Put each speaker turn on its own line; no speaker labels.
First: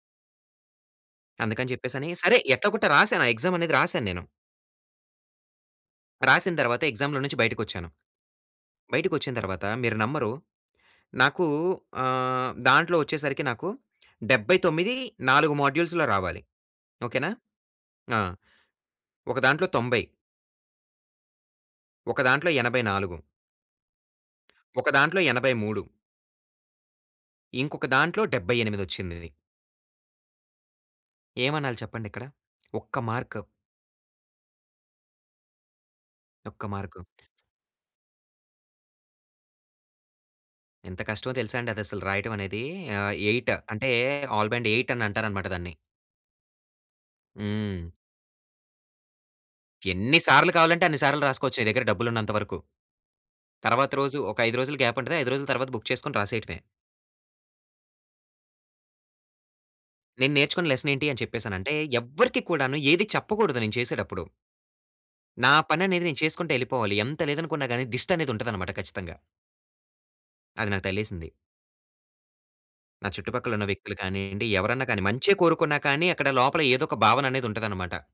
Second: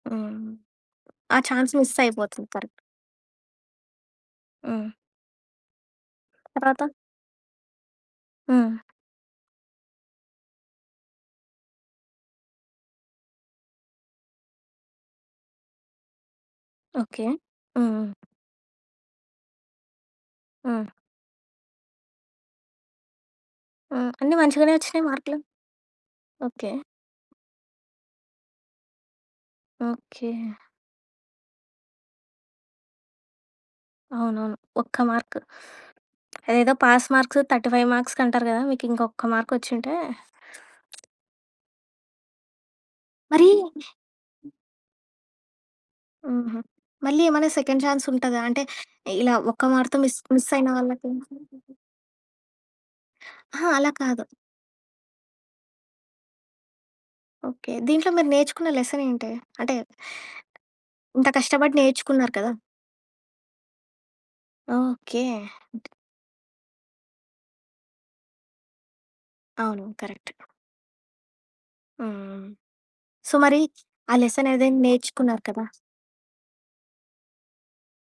హ్మ్. ఆ
అందుకని
చాన్స్ మిస్
జెప్పేసని, సరే
అయిపోతుంది. కరెక్ట్.
ఎట్లోగొట్ట రాశాను. ఆ ఎగ్సామ్ అనేది రాశాను నేను.
హ్మ్.
రాసిన
ఆ
తర్వాత
తర్వాత?
ఎగ్సామ్‌లో నుంచి బయటికొచ్చాను.
హ్మ్.
బయటికొచ్చిన తరువాత మీరు నమ్మరు. నాకు ఆహ్, దాంట్లో వచ్చేసరికి నాకు 79, 4 మాడ్యూల్స్‌లో రావాలి.
ఓకె.
ఓకెనా?
హ్మ్.
ఆ! ఒక దాంట్లో 90..
హ్మ్.
ఒక దాంట్లో 84.
హ్మ్. అన్నీ మంచిగనే
ఒక
వచ్చినయి
దాంట్లో
మార్కులు.
83.
ఓకె.
ఇంకొక దాంట్లో 78 వచ్చిందది.
ఓకె.
ఏమనాలి చెప్పండిక్కడ. ఒక్క మార్క్.
అవునవును. ఒక్క మార్క్.
ఒక్క
అదేదో
మార్క్.
పాస్ మార్క్స్ 35 మార్క్స్‌కంటారు గదా! మీకు ఇంకొక్క మార్క్ వచ్చుంటే
ఎంత కష్టమో తెలుసాండి అది అసలు రాయటం అనేది. ఆహ్,
మరీ
8 అంటే, ఆల్ బ్యాండ్ 8 అని అంటారనమాట దాన్ని.
ఆహా! మళ్లీ ఏమన్నా సెకండ్
హ్మ్.
చాన్స్ ఉంటదా? అంటే ఇలా ఒక్క మార్క్‌తో
ఎన్ని
మిస్, మిస్
సార్లు
అయిన
కావాలంటే అన్ని
వాళ్ళకి
సార్లు రాసుకోవచ్చు నీ దగ్గర డబ్బులున్నంత వరకు.
అహా! అలా
తర్వాత రోజు
కాదు.
ఒక 5 రోజులు గ్యాప్ ఉంటది. 5 రోజుల తర్వాత బుక్ చేసుకొని రాసేయటమే.
ఓకె. దీంట్లో మీరు నేర్చుకున్న లెసన్ ఏంటి. అంటే
నేను నేర్చుకున్న లెసన్ ఏంటి అని
ఇంత
చెప్పేసనంటే,
కష్టపడి నేర్చుకున్నారు
ఎవ్వరికీ
కదా!
కూడాను ఏది చెప్పకూడదు నేను చేసేటప్పుడు.
ఓకె.
నా పననేది నేను చేసుకుంటా ఎళ్ళిపోవాలి. ఎంత లేదనుకున్నా గాని దిష్టనేది ఉంటదనమాట ఖచ్చితంగా.
అవును. కరెక్ట్.
అది నాకు తగిలేసింది.
ఆ! ఆ!
నా
సో
చుట్టుపక్కల
మరి
ఉన్న వ్యక్తులు
ఆ
కానియ్యండి,
లెసన్ ఏదని
ఎవరన్నా కానీ, మంచే
నేర్చుకున్నారు కదా!
కోరుకున్నా కానీ అక్కడ లోపల ఏదో ఒక భావననేది ఉంటదనమాట.